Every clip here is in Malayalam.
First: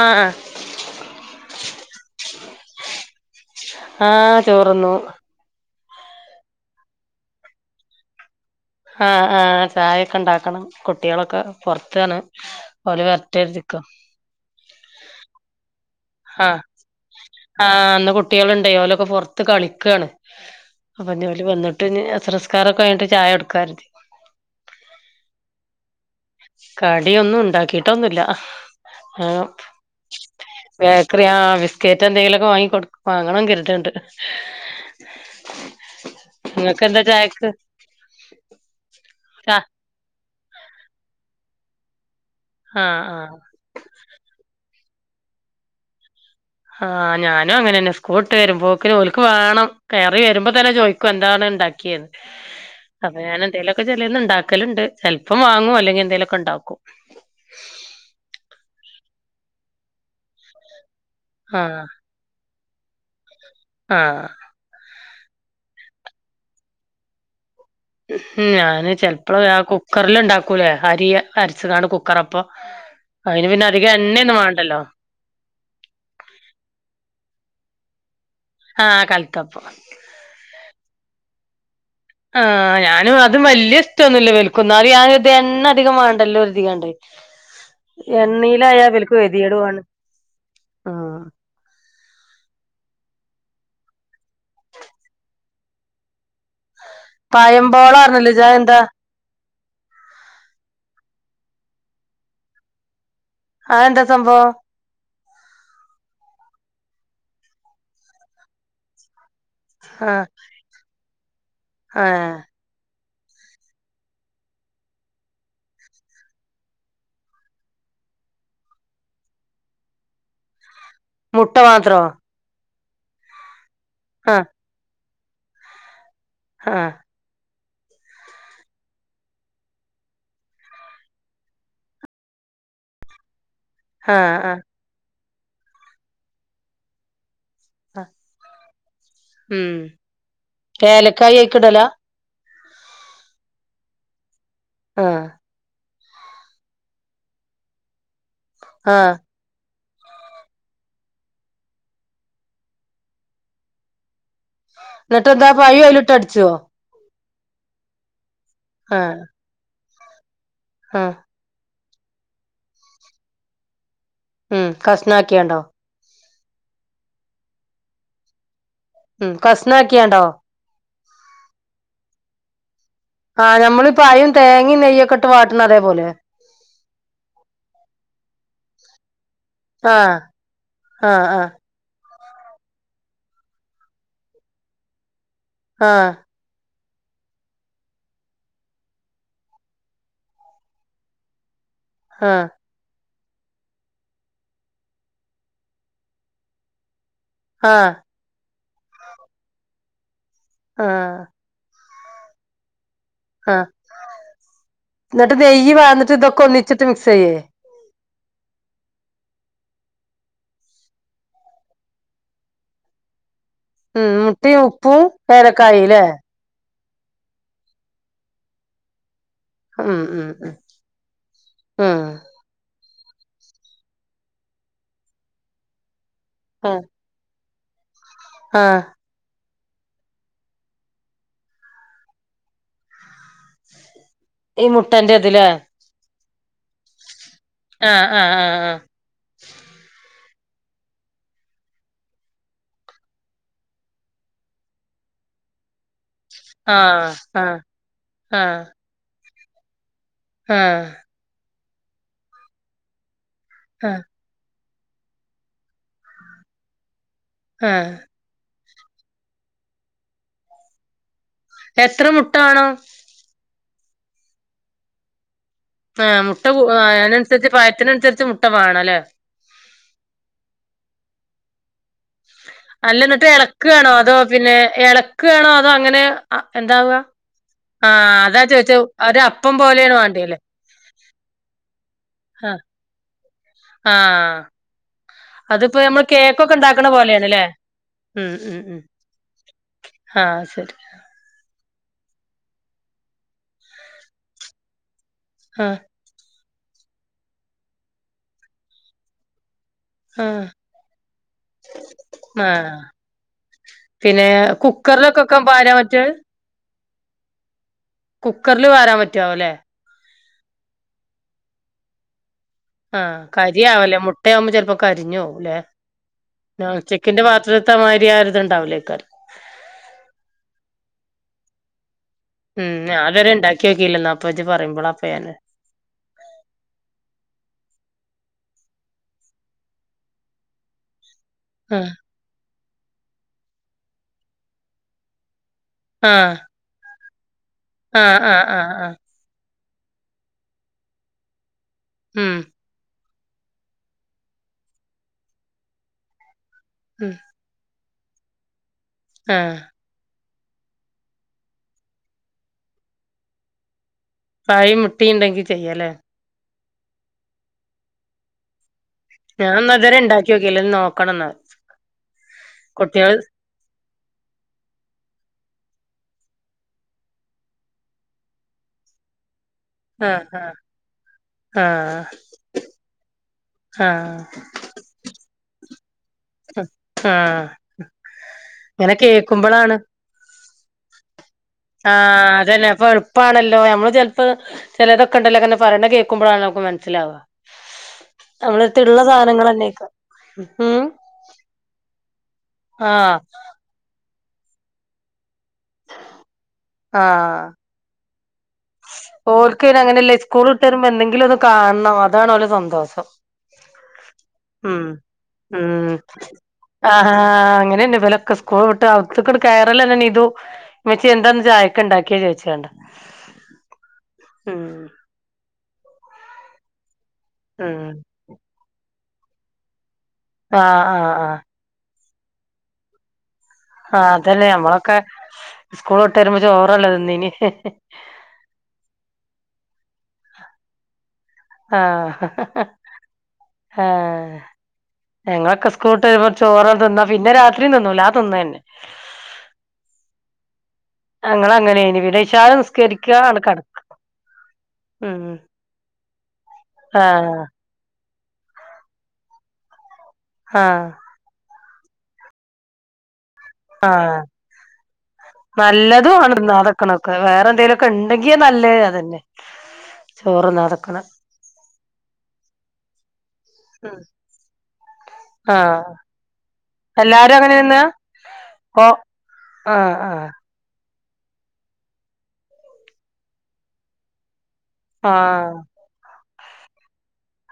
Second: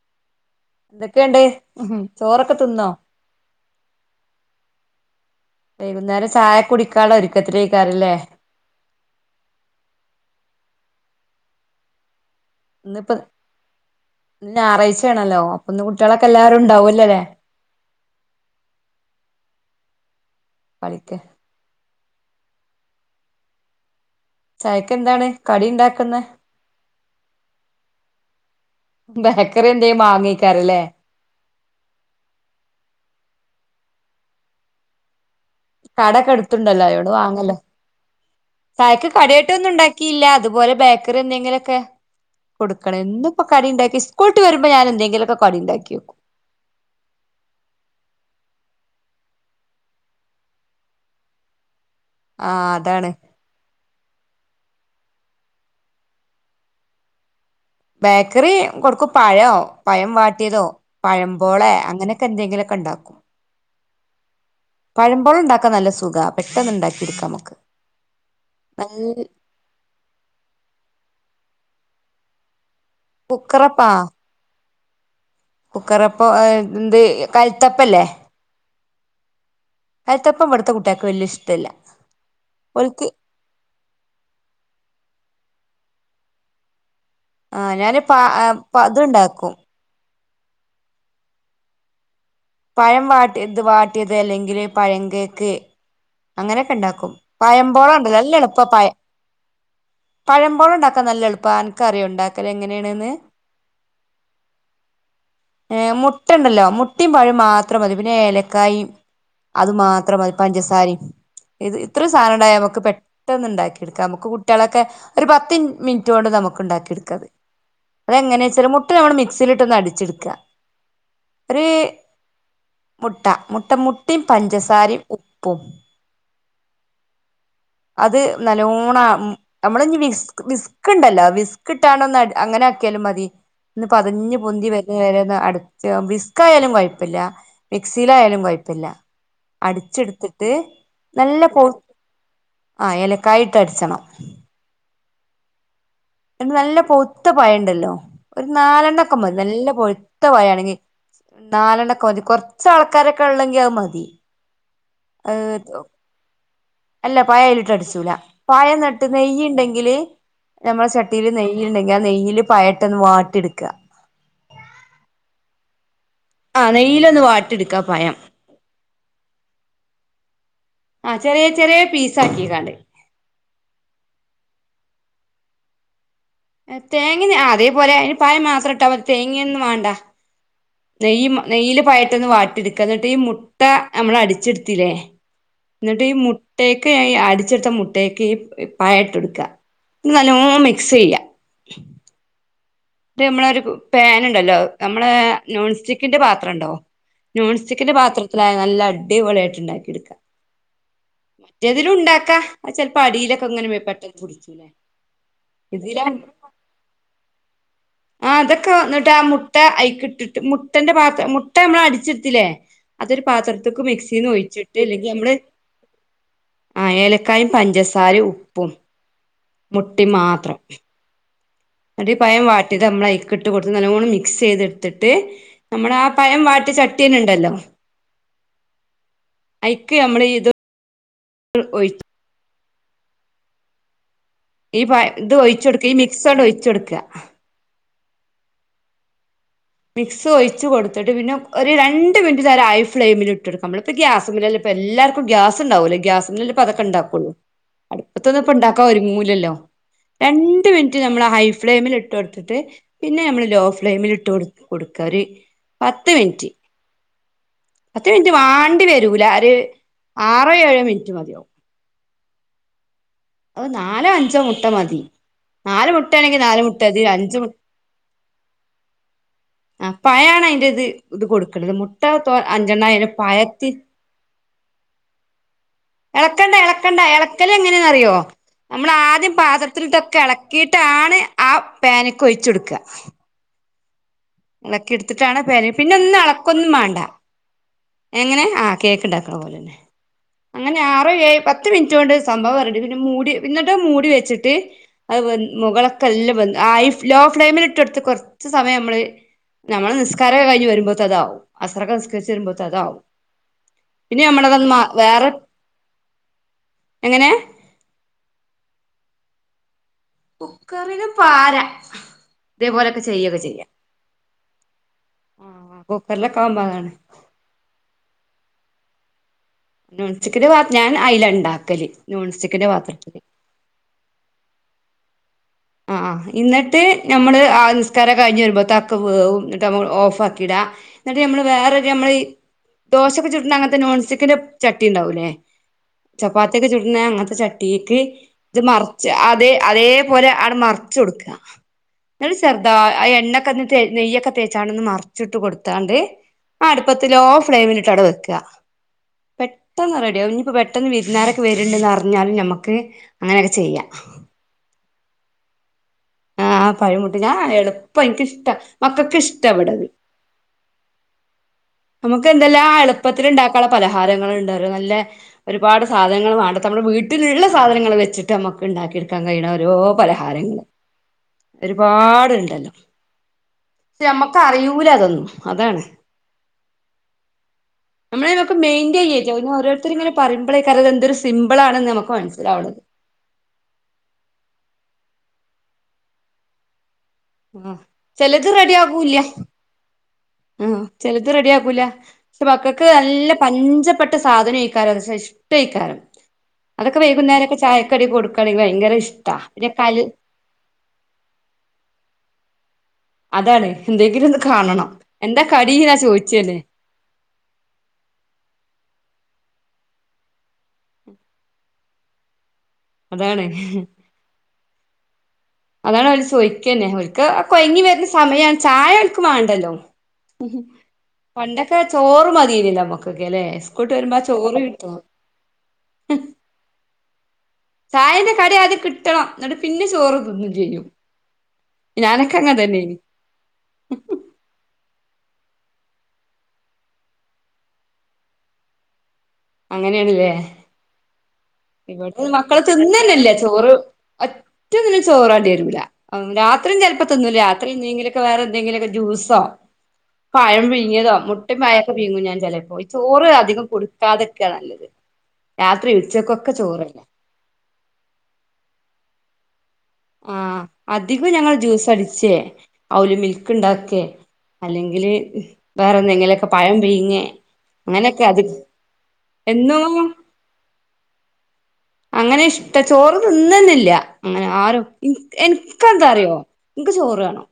ആഹ എന്തൊക്കെയണ്ട്േ ചോറൊക്കെ തിന്നോ ആഹ് ചോറ്ന്നു. വൈകുന്നേരം ചായ കുടിക്കാള്ള ഒരിക്കത്തിലേക്കാരല്ലേ? ഹാ ആഹ് ചായൊക്കെ ഇണ്ടാക്കണം കുട്ടികളൊക്കെ പൊറത്താണ്. ഇന്ന് ഓല് ഇപ്പൊ വരട്ടെരുതിക്ക ഇന്ന് ഞാറാഴ്ചേണല്ലോ അപ്പൊ ഇന്ന് കു ആഹ് ആഹ് ഇന്ന് കുട്ടികള്ണ്ടേയ് ഓലൊക്കെ പൊറത്ത് കളിക്കാണ്. കളിക്ക് അപ്പഞ്ഞ് ഓല് വന്നിട്ട് അസറ്സ്കാരൊക്കെ കഴിഞ്ഞിട്ട് ചായൊട്ക്കാര്തി. ചായക്ക് എന്താണ് കടി ഉണ്ടാക്കുന്നെ കടി ഒന്നും ഉണ്ടാക്കീട്ടൊന്നുല്ല. ബേക്കറ്യെന്തേം മാങ്ങയ്ക്കാരല്ലേ ബേക്കറി ആഹ് ബിസ്ക്കറ്റ് എന്തെങ്കിലൊക്കെ വാങ്ങി കൊട് വാങ്ങണം കെരുത്ണ്ട്. കടക്കെ എട്ത്തുണ്ടല്ലോ അയോണ്ട് വാങ്ങല്ലോ ചായക്ക് കടിയായിട്ട് ആഹ് ഒന്നും ഉണ്ടാക്കില്ല ഇത് പോലെ ബേക്കറി എന്തെങ്കിലൊക്കെ കൊടുക്കണം. എന്നും ആഹ് ഇപ്പോ കടിണ്ടാക്ക്യ സ്കൂള്ട്ട് വരു മ്പ ഞാന് എന്തെങ്കിലൊക്കെ കടിണ്ടാക്കിയേക്കും. ആഹ് ഞാനും അങ്ങനെന്നെ സ്കൂൾട്ട് വരുമ്പോക്ക്ന് ഓൽക്ക് വേണം കയറി വരുമ്പൊ തന്നെ ചോയ്ക്കും എന്താണ് ഇണ്ടാ ക്കിയേന്ന് ആഹ് അതാണ് അപ്പൊ ഞാൻ എന്തേലൊ ക്കെ ചെലേന്ന് ഇണ്ടാക്കല്ണ്ട് ചെലപ്പം വാങ്ങും അല്ലെങ്കി എന്തേലൊക്കെ ഇണ്ടാക്കും. ബേക്കറി കൊടുക്കും പഴോ പഴം വാട്ടിയതോ പഴം പോളെ ആഹ് അങ്ങനെയൊക്കെ എന്തെങ്കിലൊ ക്കെണ്ടാക്കും. ആഹ് പഴം പോളണ്ടാക്കാൻ നല്ല സുഖാ പെട്ടെന്ന്ണ്ടാക്കി ഇട്ക്കാ നമക്ക്. ഹും ഞാന് ചെലപ്പള് ആ കുക്കറില് ഇണ്ടാക്കൂലേ അരി അര ച്ച് കാണ്ട് കുക്കറപ്പം അയ്ന് പിന്നെ അധിക എണ്ണെന്നും വാണ്ടല്ലോ. കുക്കറപ്പോ അ എന്ത് കൽത്തപ്പല്ലേ. ആഹ് കൽത്തപ്പം. ത്തെ കുട്ടിയേക്ക് വല്യ ഇഷ്ടല്ല്യ. ആഹ് ഞാനും അതും വല്യ ഇഷ്ട്ടൊന്നുല്ല ഇവൽക്കൊന്നും ന്നാലും ഞാൻ കര്തും എണ്ണ അധികം വാണ്ടല്ലോര്തികാണ്ടെ ആ ഞാന് പ എണ്ണീലായാ ഇവൽക്ക് ഇത്ണ്ടാക്കും കെതിടുആണ് ആഹ്. പഴം വാട്ടി ഇത് വാട്ടിയത് അല്ലെങ്കിൽ പഴം കേക്ക് അങ്ങനെയൊക്കെണ്ടാ ക്കും പയം പഴംമ്പോള പോളണ്ട് പറഞ്ഞില്ലേ നല്ല ഇജ്ജ് എളുപ്പ അതെന്താ പയ പഴം പോള ഉണ്ടാക്കാൻ നല്ല എളുപ്പാ അനക്ക് അറിയോണ്ടാക്കല് എങ്ങനേണ്ന്ന്. ആതെന്താ സംഭവം. ഏ മുട്ടണ്ടല്ലോ മുട്ടിം പഴും മാത്രം മതി പിന്നെ ഏലക്കായി അത് മാത്രം ആഹ് മതി പഞ്ചസാരിം. ഇത് ഇത്ര ആഹ് സാധനണ്ടായ നമക്ക് പെ ട്ടന്ന് ഉണ്ടാക്കിയെടുക്കാ നമുക്ക് കുട്ട്യാളൊക്കെ ഒരു പത്തിൻ മിൻറ്റ് കൊണ്ട് നമുക്ക് ഉണ്ടാക്കിയെടുക്കാത്. അതെങ്ങനേച്ചാല് മുട്ട നമ്മള് മിക്സിയിലിട്ട് ഒന്ന് അടിച്ചെടുക്കാ മുട്ട മാത്രോ മുട്ട മുട്ട മുട്ടിം ആഹ് പഞ്ചസാരിം ഉപ്പും. ആഹ് അത് നല്ലോണം നമ്മള്ഞ്ഞ് വിസ്ക് വിസ്ക്ണ്ടല്ലോ വിസ്ക് ഇട്ടാണ്ട് ഒന്നടി അങ്ങനാക്കിയാലും മതി ഒന്ന് ആഹ് പതഞ്ഞു ആഹ് പൊന്തി വരന്നവരെ ഒന്ന് അടച്ച് വിസ്ക് ആയാലും കൊയ്പ്പല്ല. ആഹ് മിക്സിയിലയാലും കൊഴപ്പല്ല അടിച്ചെടുത്തിട്ട് ക്കായി നല്ല അയ്ക്ക് പോ ഇടലാ. ആ ഏലക്കായിട്ട് അടിച്ചണം. ആഹ് [unintelligible] നല്ല പൊവ്ത്ത പഴണ്ടല്ലോ ഒരു ആഹ് നാലെണ്ണൊക്കെ മതി നല്ല പൊഴ് ത്ത പഴാണെങ്കിൽ നാലെണ്ണക്കെ മതി കൊർച്ച് ആൾക്കാരൊക്കെ ഉള്ളെങ്കി ആത് മതി. ന്നിട്ടെന്താ അത് പയും അയിലിട്ട് അടിച്ചോ. അല്ല പയഅയിലിട്ട് അടിച്ചൂല പയന്ന്ട്ട് ആഹ് നെയ്യുണ്ടെങ്കില് നമ്മളെ ആഹ് ചട്ടിയില് നെയ്യ്ണ്ടെങ്കി ആ നെയ്യില് പയട്ടൊന്ന് വാട്ടി ഇട്ക്കാ ഉം കഷ്ണാക്കിയാണ്ടോ? ആ നെയ്യിലൊന്ന് വാട്ടിടുക്കാ പയം. ഉം കസ്നാക്കിയാണ്ടോ? ആ ചെറിയ ചെറിയ പീസ് ആക്കി കാണ്ട്. ആ നമ്മളി പയും തേങ്ങയും നെയ്യൊക്കെട്ട് വാട്ടുന്ന അതേപോലെ? തേങ്ങ അതേപോലെ അതിന് പായം മാത്രം ഇട്ടാ തേങ്ങയൊന്നും വേണ്ട. ആഹ് ആഹ് നെയ്യ് ആഹ് നെയ്യിൽ പയട്ടൊന്ന് വാട്ടിടുക്ക എന്നിട്ട് ഈ മുട്ട നമ്മള് അടിച്ചെടുത്തിലേ ന്നട്ട് ഈ ആഹ് മുട്ടയക്ക് അടിച്ചെടുത്ത മുട്ടയക്ക് ഈ പഴട്ടൊടുക്കാ. ഇന്നട്ട് നല്ലോ മിക്സ് ചെയ്യ. ആഹ നമ്മളൊ ഒരു പൻ ഉണ്ടല്ലോ നമ്മള നോൺസ്റ്റിക്കിന്റെ പാത്രം ഉണ്ടോ ആഹ് നോൺസ്റ്റിക്കിന്റെ പാത്രത്തിലായ നല്ല അടിപൊള ആായിട്ട് ഉണ്ടാക്കി എടുക്കാം ആഹ അതില ഉണ്ടാക്കാ ച ആഹ എന്നിട്ട് നെയ്യ ഇതില വാന്നിട്ട് ഇതൊക്കെ ഒന്നിച്ചിട്ട് മിക്സ് ചെയ്യേ ആ അതൊക്കെ വന്നിട്ട് ആ മുട്ട അയിക്കിട്ടിട്ട് മുട്ടന്റെ പാത്രം മുട്ട നമ്മള അടിച്ചെടുത്തില്ലേ അതൊരു പാത്രത്തൊക്ക് ഉം മിക്സിന്ന് മുട്ടയും ഒഴിച്ചിട്ട് ഉപ്പും അല്ലെങ്കി നമ്മള് ഏലക്കായില്ലേ ആ ഏലക്കായും പഞ്ചസാര ഉപ്പും ഉം മുട്ടി ഉം ഉം മാത്രം ഉം അ പയം വാറ്റിട്ട് നമ്മൾ അക്കിട്ട് കൊടുത്ത് നല്ലോൂണം മിക്സ് ചെയ്തെടുത്തിട്ട് നമ്മള ആ പയം വാട്ടി ചട്ടീന ഉണ്ടല്ലോ ആഹ അഐക്ക് നമ്മള് ഇത് ഒഴിച്ചു ഈ മുട്ടന്റെ ഇത് ഇതിലെ ഒഴിച്ച കൊടുക്ക ഈ മിക്സോട് ഒഴിച്ച കൊടുക്ക ആഹ ആഹ് ആഹ് ആഹ മിക്സ് ഒഴിച്ചച്ച് കൊടുത്തിട്ട് പിന്നെ ഒരു രണ്ട് മിനിറ്റ് തം ഹൈ ഫ്ലെയിമിൽ ഇട്ട്െടുക്കും നമ്മളിപ്പ ഗ്യാസ എല്ലാർക്കും ഗ്യാസ് ഉണ്ടാവൂലേ ഗ്യാസപ്പ അതക്കെണ്ടുകുള്ളൂ ആഹ് ആഹ് അടുപ്പത്തൊന്ന ഇപ്പ ഉണ്ടാക്കാൻ ഒരുങ്ങൂല്ലല്ലോ രണ്ട് ആഹ് മിനിറ്റ് നമ്മൾ ഹൈ ഫ്ലെയിമിൽ ഇട്ട് കൊടുത്തിട്ട് പിന്നെ നമ്മള് ലോ ആഹ് ആഹ് ഫ്ലെയിമിൽ ഇട്ട് കൊടുത്ത് കൊടുക്കരു പത്ത് മിനിറ്റ് ആഹ് പത്ത് മിനിറ്റ് വാണ്ടി വരൂല ആ ആറോ ഏഴോ മിനിറ്റ് മതിയവും എത്ര മുട്ടാണോ നാലോ അഞ്ചോ മുട്ട മതി നാല് ആ മുട്ടയാണെങ്കി മുട്ട നാല് ഇത് അഞ്ച് മു അതിനനുസരിച്ച് പായത്തിനനുസരിച്ച് മുട്ട വേണംല്ലേ ആ പയാണ് അതിന്റെ ഇത് ഇത് കൊടുക്കത് മു അല്ല എന്നിട്ട് ഇളക്ക് വേണോ അതോ പിന്നെ ഇളക്ക് വേണോ അതോ അങ്ങനെ എന്ത ഇളക്കൽ എങ്ങനെയന്നറിയോ നമ്മൾ ഒരു ആദ്യം അപ്പം പോലെയാണ് പാത്രത്തിലിട്ടൊക്കെ വേണ്ടിയല്ലേ ഇളക്കിയിട്ടാണ് ആ പാനൊക്കെ ഒഴിച്ച കൊടുക്ക ആഹ പാന് അതിപ്പോ പിന്നെ നമ്മൾ ഒന്നും കേക്കൊക്കെ എളക്കൊന്നും ഇണ്ടാക്കണ വേണ്ട പോലെയണല്ലേ എങ്ങനെ ആ കേക്ക് ഉണ്ടാക്കണ പോലെന്നെ ആഹ് ശരി അങ്ങനെ ആറോ ഏ പ പത്ത് മിനിറ്റ്ുക കൊണ്ട് സംഭവം പററണ്ട് പിന്നെ മൂടി പിന്നിട്ട് മൂടി വെച്ചിട്ട് അത് വ ആഹ് മുകളളൊക്കെല്ലാം വന്ന ഹൈ ലോ ഫ്ലെയിമിലിട്ട് എടുത്ത് കുറച്ച് സമയം നമ്മള് നമ്മള് നിസ്കാര ആഹ് കഴിഞ്ഞ് വരുമ്പോഴ അതാവും അസറൊക്കെ നിസ്കരിച്ച് വരുമ്പോഴ ആഹ് അതാവും പിന്നെ നമ്മളതൊന്ന് മാ കുക്കറിലൊക്കെ വേറെ ഒക്കെ പരാൻ മറ്റേ എങ്ങനെ കുക്കറിില് വരാൻ പറ്റാവ അല്ലേ ഉക്കറിെ പാര ഇതേപോലൊക്കെ ആഹ ചെയ്യൊക്കെ ചെയ്യാം കരിയാവല്ലേ മു ഇട്ട ആവുമ്പോ ചിലപ്പോൾ കരിഞ്ഞോ അല്ലേ ആ കുക്കറിലൊക്കെ ആവുമ്പോ ാ അതാണ് ചിക്കിന്റെ പാത്രത്തിത്തെ മാതിരി ആരി ഇത്ണ്ടാവില്ലേക്കാർ ഉിക്ക ഞാൻ അയില ഉണ്ടാക്കല് ഉം അതവരെ ഉണ്ടാക്കി നോക്കില്ലന്ന അപ്പേച്ചി പറയുമ്പോള അപ്പഞെ ആഹ എന്നിട്ട് നമ്മള് ആ നിസ്കാരം കഴിഞ്ഞ് വരുമ്പോ തക്ക വ എന്നിട്ട്മ്മ ഓഫ് ആക്കിടാ എന്നിട്ട് നമ്മള് ആഹ് വേറെൊക്കെ നമ്മൾ ഈ ദോശൊക്കെ ചുട്ട അങ്ങനത്തെ നോൺസ്റ്റിക്കിന്റെ ചട്ടി ഉണ്ടാവൂല്ലേ ചപ്പാത്തിക്ക് ചുട്ന അങ്ങനത്തെ ചട്ടിക്ക് ആഹ് ആഹ് ആഹ് ഇത് ആഹ് ആഹ് മറച്ച് അതെ അതേപോലെ അ മറിച്ച് കൊടൂക്ക ഉം എന്ന ചെറുതാ എണ്ണക്ക നെയ്യൊക്കെ തേച്ചാ ഒന്ന് മറിച്ചിട്ട് കൊടുത്താണ്ട് ആ അടുപ്പത്ത് ഉം ലോ ഫ്ലെയിമിൽട്ട് ഇട്ടട വെക്ക ആഹ് പെട്ടെന്ന് റെഡിയകും ഇപ്പൊ പെട്ടന്ന് വിരുന്നാരൊക്കെ വരുണ്ടെന്ന്റിഞ്ഞാലും ഞമുക്ക് അങ്ങനെയൊക്കെ ചെയ്യാം കൈ മുട്ടിയ ഉണ്ടെങ്കി ചെയ്യല്ലേ ആഹ് പഴിമുട്ടി ഞാ എളുപ്പം എനിക്കിഷ്ട മക്കൾക്ക് ഇഷ്ട ഇവിടത് ഞാൻന്നതുരെ ഉണ്ടാക്കി നോക്കല്ലന്ന് നോക്കണം എന്ന നമുക്ക് എന്തല്ല ആ എളുപ്പത്തിൽ ഉണ്ടാക്കാനുള്ള പലഹാരങ്ങൾ ഉണ്ട [unintelligible] നല്ല ഒരുപാട് സാധനൾ വേണ്ട നമ്മുടെ വീട്ടിലുള്ള സാധനങ്ങൾ വച്ചട്ട് നമുക്ക് ഉണ്ടാക്കിയെടുക്കാൻ കഴിയണ ഓരോ ആഹ് ആഹ് പലഹാരങ്ങള് ആഹ് ഒരുപാട് ഉണ്ടല്ലോ ആഹ് മ്മക്ക് അറിയൂല അതൊന്നും അതാണ് ആഹ് നമ്മള നൊക്കെ ഇങ്ങനെ മെയിന്റെയിൻ ചെയ്യല്ല കേക്കുമ്പളാണ് ഓരോരുത്തർ ഇങ്ങനെ പറയുമ്പോഴേക്കത് എന്തൊരു സിമ്പിൾ ആണെന്ന് നമുക്ക് ആഹ് അതന്നെ മനസ്സിലാവണത് അപ്പൊ എളുപ്പാണല്ലോ നമ്മള് ചെിലപ്പോ ചിലതൊക്കണ്ടലോ ന്ന പറേണ കേൾക്കുമ്പഴാ നമു മനസ്സിലാവു ആഹ് നമ്മളടുത്തിള്ള സാധനങ്ങൾന്നെയ ഉം ചെലത് റെഡിയ ആക്കൂല പക്ഷെ വക്കക്ക് ആഹ് നല്ല പഞ്ച ഇപ്പെട്ട സാധനം [unintelligible] അതൊക്കെ വൈകുന്നേരംക്കെ ചായക്കടി കൊടുക്കളി ഓൾക്ക് അയിനു അങ്ങനെയല്ലേ സ്കൂൾ ഇട്ട വരുമ്പോ എന്തെങ്കിലും ഒന്ന് കാണണം അതാണ് ഓര സന്തോസം അതാണ് എന്തെങ്കിലും ഒന്ന് കാണണം എന്താ കടനാ ചോദിച്ചല്ലേ ആഹ് ഹാ അങ്ങനെയന്നെ വിലൊക്കെ സ്കൂൾ വിട്ട് [unintelligible] കയറൽ എന്നെ ന ഇതു മച്ചച്ച് എന്താണന്ന് ചായക്ക ഉണ്ടാക്കിയോ ചോദിച്ചണ്ടാ അതാണ് ഉം അതാണ് അവര് ചോയ്ക്ക്ന്നെ അവക്ക് കൊഴങ്ങി ഉം വരുന്ന സമയണ് ചായ അവക്ക് വേണ്ടല്ലോ ആഹ് ആഹ് പണ്ടൊക്കെ ചോറ് മതിനില്ലോ ഞമ്മക്ക് ആ അതെന്നെ ഞമ്മളൊക്കെ സ്കൂൾ ഇട്ട് വെരുമ്പോ ചോറല്ലേ തിന്നീന് തിന്റെ കടി ആദ്യം കിട്ടണം ന്ന്ട്ട് പിന്നെ ചോറ് തിന്നും ചെയ്യും ആ ഞാനൊക്കെ അങ്ങനെ തന്നേനി ഞങ്ങളൊക്കെ സ്കൂട്ടെരുമ്പോ ചോറൊന്നും തിന്നാ പിന്നെ രാത്രിയും തിന്നൂല ആ തിന്നതെന്നെ അങ്ങനെണ് ല്ലേ അങ്ങനെയ്നി ഇവിടെ പിന്നെ ഈ ഇശാ മക്കള് നിസ്കരിക്ക തിന്നെന്നല്ല ആണ്ട് ചോറ് കടക്കും റ്റൊന്നിനും ഉം ചോറാണ്ടി വരൂല്ല രാത്രിയും ഉം ചെലപ്പോ തിന്നൂല്ല ആഹ് രാത്രി ന്തെങ്കിലും വേറെ ന്തെങ്കിലൊക്കെ ജ്യൂസോ പഴം ആഹ് പിഴങ്ങിയതോ മു ട്ടെ പയോക്കെ പിയ്ങ്ങും ഞാൻ ചെലേപ്പൊ ചോറ് അധികം ആഹ് കൊടുക്കാതെക്കാ നല്ലത് രാത്രി ഉച്ചക്കൊ ന്നാതെക്കണം അക്കെ വേറെ എന്തേലൊക്കെ ണ്ടെങ്ക നല്ലത് അതെന്നെ ആ അധികം ഞങ്ങള് ജ്യൂസടിച്ചേ ഔലി മിൽ ഉം ക്ക്ണ്ടാക്കെ അല്ലെങ്കില് ആഹ് വേറെ എന്തെങ്കിലൊക്കെ പഴം പിയ്ങ്ങെ അങ്ങനൊക്കത് ആ ആ അങ്ങനെ ഇഷ്ട ചോറ് തിന്നെന്നല്ല അങ്ങനെ ആരും ആഹ് എൻക്കെന്താറിയോ ക്ക് ചോറ് വാണം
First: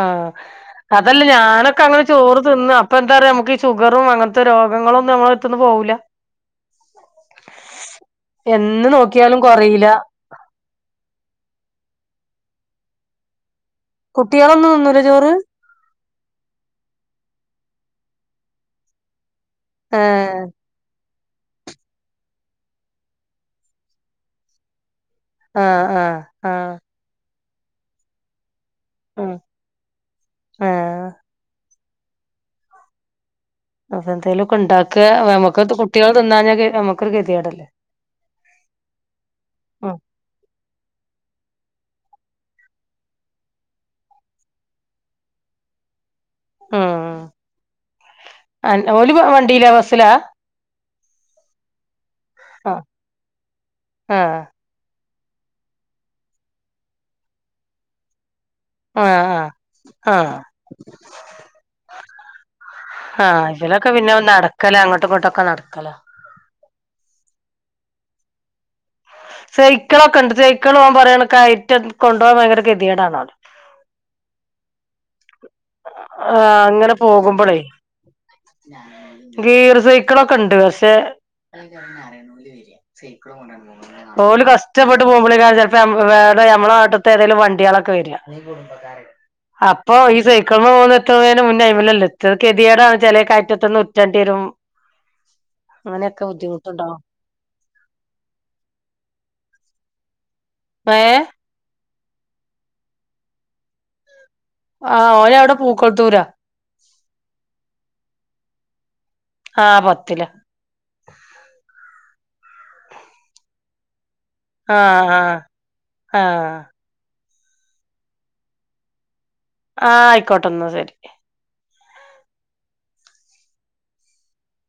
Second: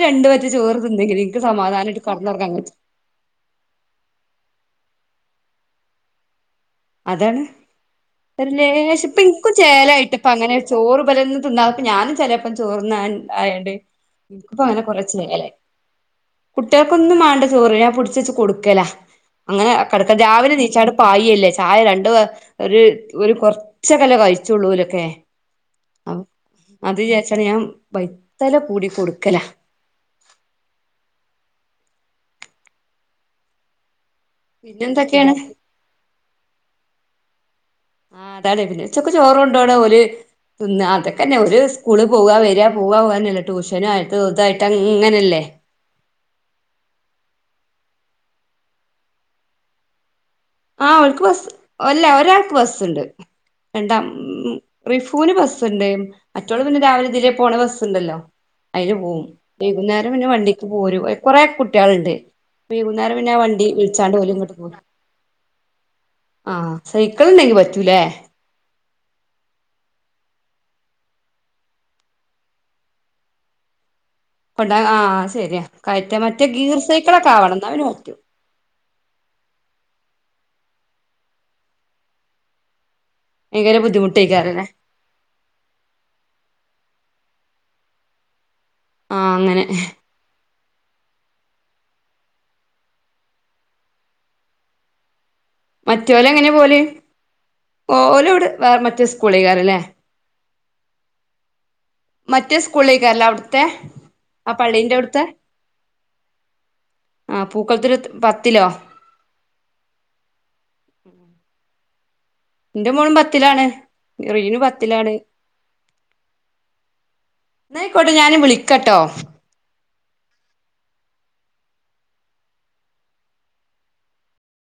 ആ അതല്ല ഞാനൊക്കെ സമാധാനായിട്ട് അങ്ങനെ ചോറ് കടന്നൊറങ്ങാൻ തിന്ന് പറ്റും അപ്പൊ എന്താ റിയോ ഞമ്മക്ക് ഈ ഷുഗറും അങ്ങൻത്തെ രോഗങ്ങളും ഞമ്മളെട്ത്ത്ന്ന് പോവൂല അതാണ് ഒര് എന്ന് ലേശം പ്പം നോക്കിയാലും ഇൻക്കും കൊറീല ചേലായിട്ടൊപ്പങ്ങനെ ചോറ്ബെലെട്ത്ത്ന്ന് തിന്നാതെ ഞാനും ചെലേപ്പ പ്പം ചോർന്നാൻ ആയാണ്ട് കുട്ട്യാളൊന്നും തിന്നൂല ചോറ് കുട്ട്യാക്കൊന്നും വാണ്ട ചോറ് ഞാ പിടിച്ചെച്ച് കൊടുക്കല അങ്ങനെ കെടക്ക ആഹ് രാവിലെ നീച്ചാണ്ട് പായല്ലേ ചായ രണ്ട് ഒരു ഒരു കൊർച്ചൊക്കല്ലെ കയ്ച്ചൊള്ളൂ ഓലൊക്കെ ആഹ ആഹ ആഹ് അത് വിചാരിച്ചാണ് ഞാൻ വൈത്തല പൂടി ഉം കൊൊടുക്കല ആഹ് എത്തെ ലെക്കെ പിന്നെ ഉണ്ടാകാ എന്തൊക്കേണ് ഞമ്മക്കത് കുട്ടി ആൾ തിന്നാഞ്ഞാഞമക്കത് ഗതിയാടല്ലേ ആ [unintelligible] ഉച്ചക്കെ ചോറൊണ്ടോ ക്ണ ഉം ഓല് തിന്നാഅതൊക്കെന്നെ ഒരു സ്കൂള് പോവ വരിക പോവ പോാനല്ല ട്യൂഷനും ആയിട്ട് ഇതായിട്ട് അങ്ങനല്ലേ ഉം അൻ ഓൽവണ്ടിയിലാ ബസ്സിലാ ആഓൽക്ക്ബസ് അല്ല ഒരാൾക്ക് ആഹ് ബസ്സ്ണ്ട് രണ്ട ആഹ് [unintelligible] പൂന് ബസ്ണ്ട് മറ്റോള് പിന്നെ രാവിലെ തിലെ പോണ ബസ്സുണ്ടല്ലോ അയില് പോകും ആഹ് വൈകുന്നേരം പിന്നെ ആഹ് വണ്ടിക്ക് പോരു കുറെ കുട്ടികളുണ്ട് വൈകുന്നേരം പിന്നെ ആഹ് വണ്ടി ഇവലൊക്കെ പിന്നെ വിളിച്ചാണ്ട് ഓല് നടക്കല [unintelligible] അങ്ങോട്ടും ഇങ്ങോട്ടൊക്കെ നടക്കല ആഹ സൈക്കിൾ ഉണ്ടെങ്കി പറ്റൂലേ സൈക്കിളൊക്കെ ഉണ്ട് സൈക്കിൾ പോകാൻ പറയണ കയറ്റം കൊണ്ടു പോകാൻ ഭയങ്കര ഗതിയേടാണോ [inaudible] [unintelligible] ശെരിയാ കയറ്റ മറ്റേ ആഹ് ഗീർ അങ്ങനെ സൈക്കിളൊക്കെ പോകുമ്പോളേ ആവണംന്ന [unintelligible] മക്കളൊക്കെണ്ട്ക്ഷെ ഭയങ്കര ഓല ബുദ്ധിമുട്ടേക്കാരല്ലേ കഷ്ടപ്പെട്ട് പോകുമ്പോളേയ്ക്കാരം ചെല്ലപ്പൊ [unintelligible] ന്നട്ട് ഏതങ്കിലും വണ്ട്യാള് ഒക്കെ വരാ ആ അങ്ങനെ അപ്പോ ഇത് [unintelligible] മൂന്ന [unintelligible] എത്തുന്നേന് മുന്നേ അയ്മലല്ലേ എത്താ അത് കെ ത്യേടാവുംചെലകയറ്റത്തന്ന് ഉര്‌റ്റേണ്ടി രും [inaudible] മ, റ്റോ ലെങ്ങനെല എങ്ങനെ പോലെ ഓല. ഇട് വേറെ മറ്റേ സ്കൂളിക്കാരല്ലേ ഏ മറ്റേ സ്കൂളേക്കല്ല അവിടത്തെ ആഹ ഓന അവിടെ പൂക്കൾത്തൂരാ ആ പൂക്കളത്തില്രു പത്തിലോ ആഹ് പത്തിലാ എന്റെ മോളും പത്തിലാണ് റിനു ആഹ് പത്തിലാണ് ആഹ് ആഹ് ന്ന അയ്ക്കോട്ടെ ഞാന് വിളിക്കട്ടോ ആഹ ആയിക്കോട്ടൊന്ന് ശരി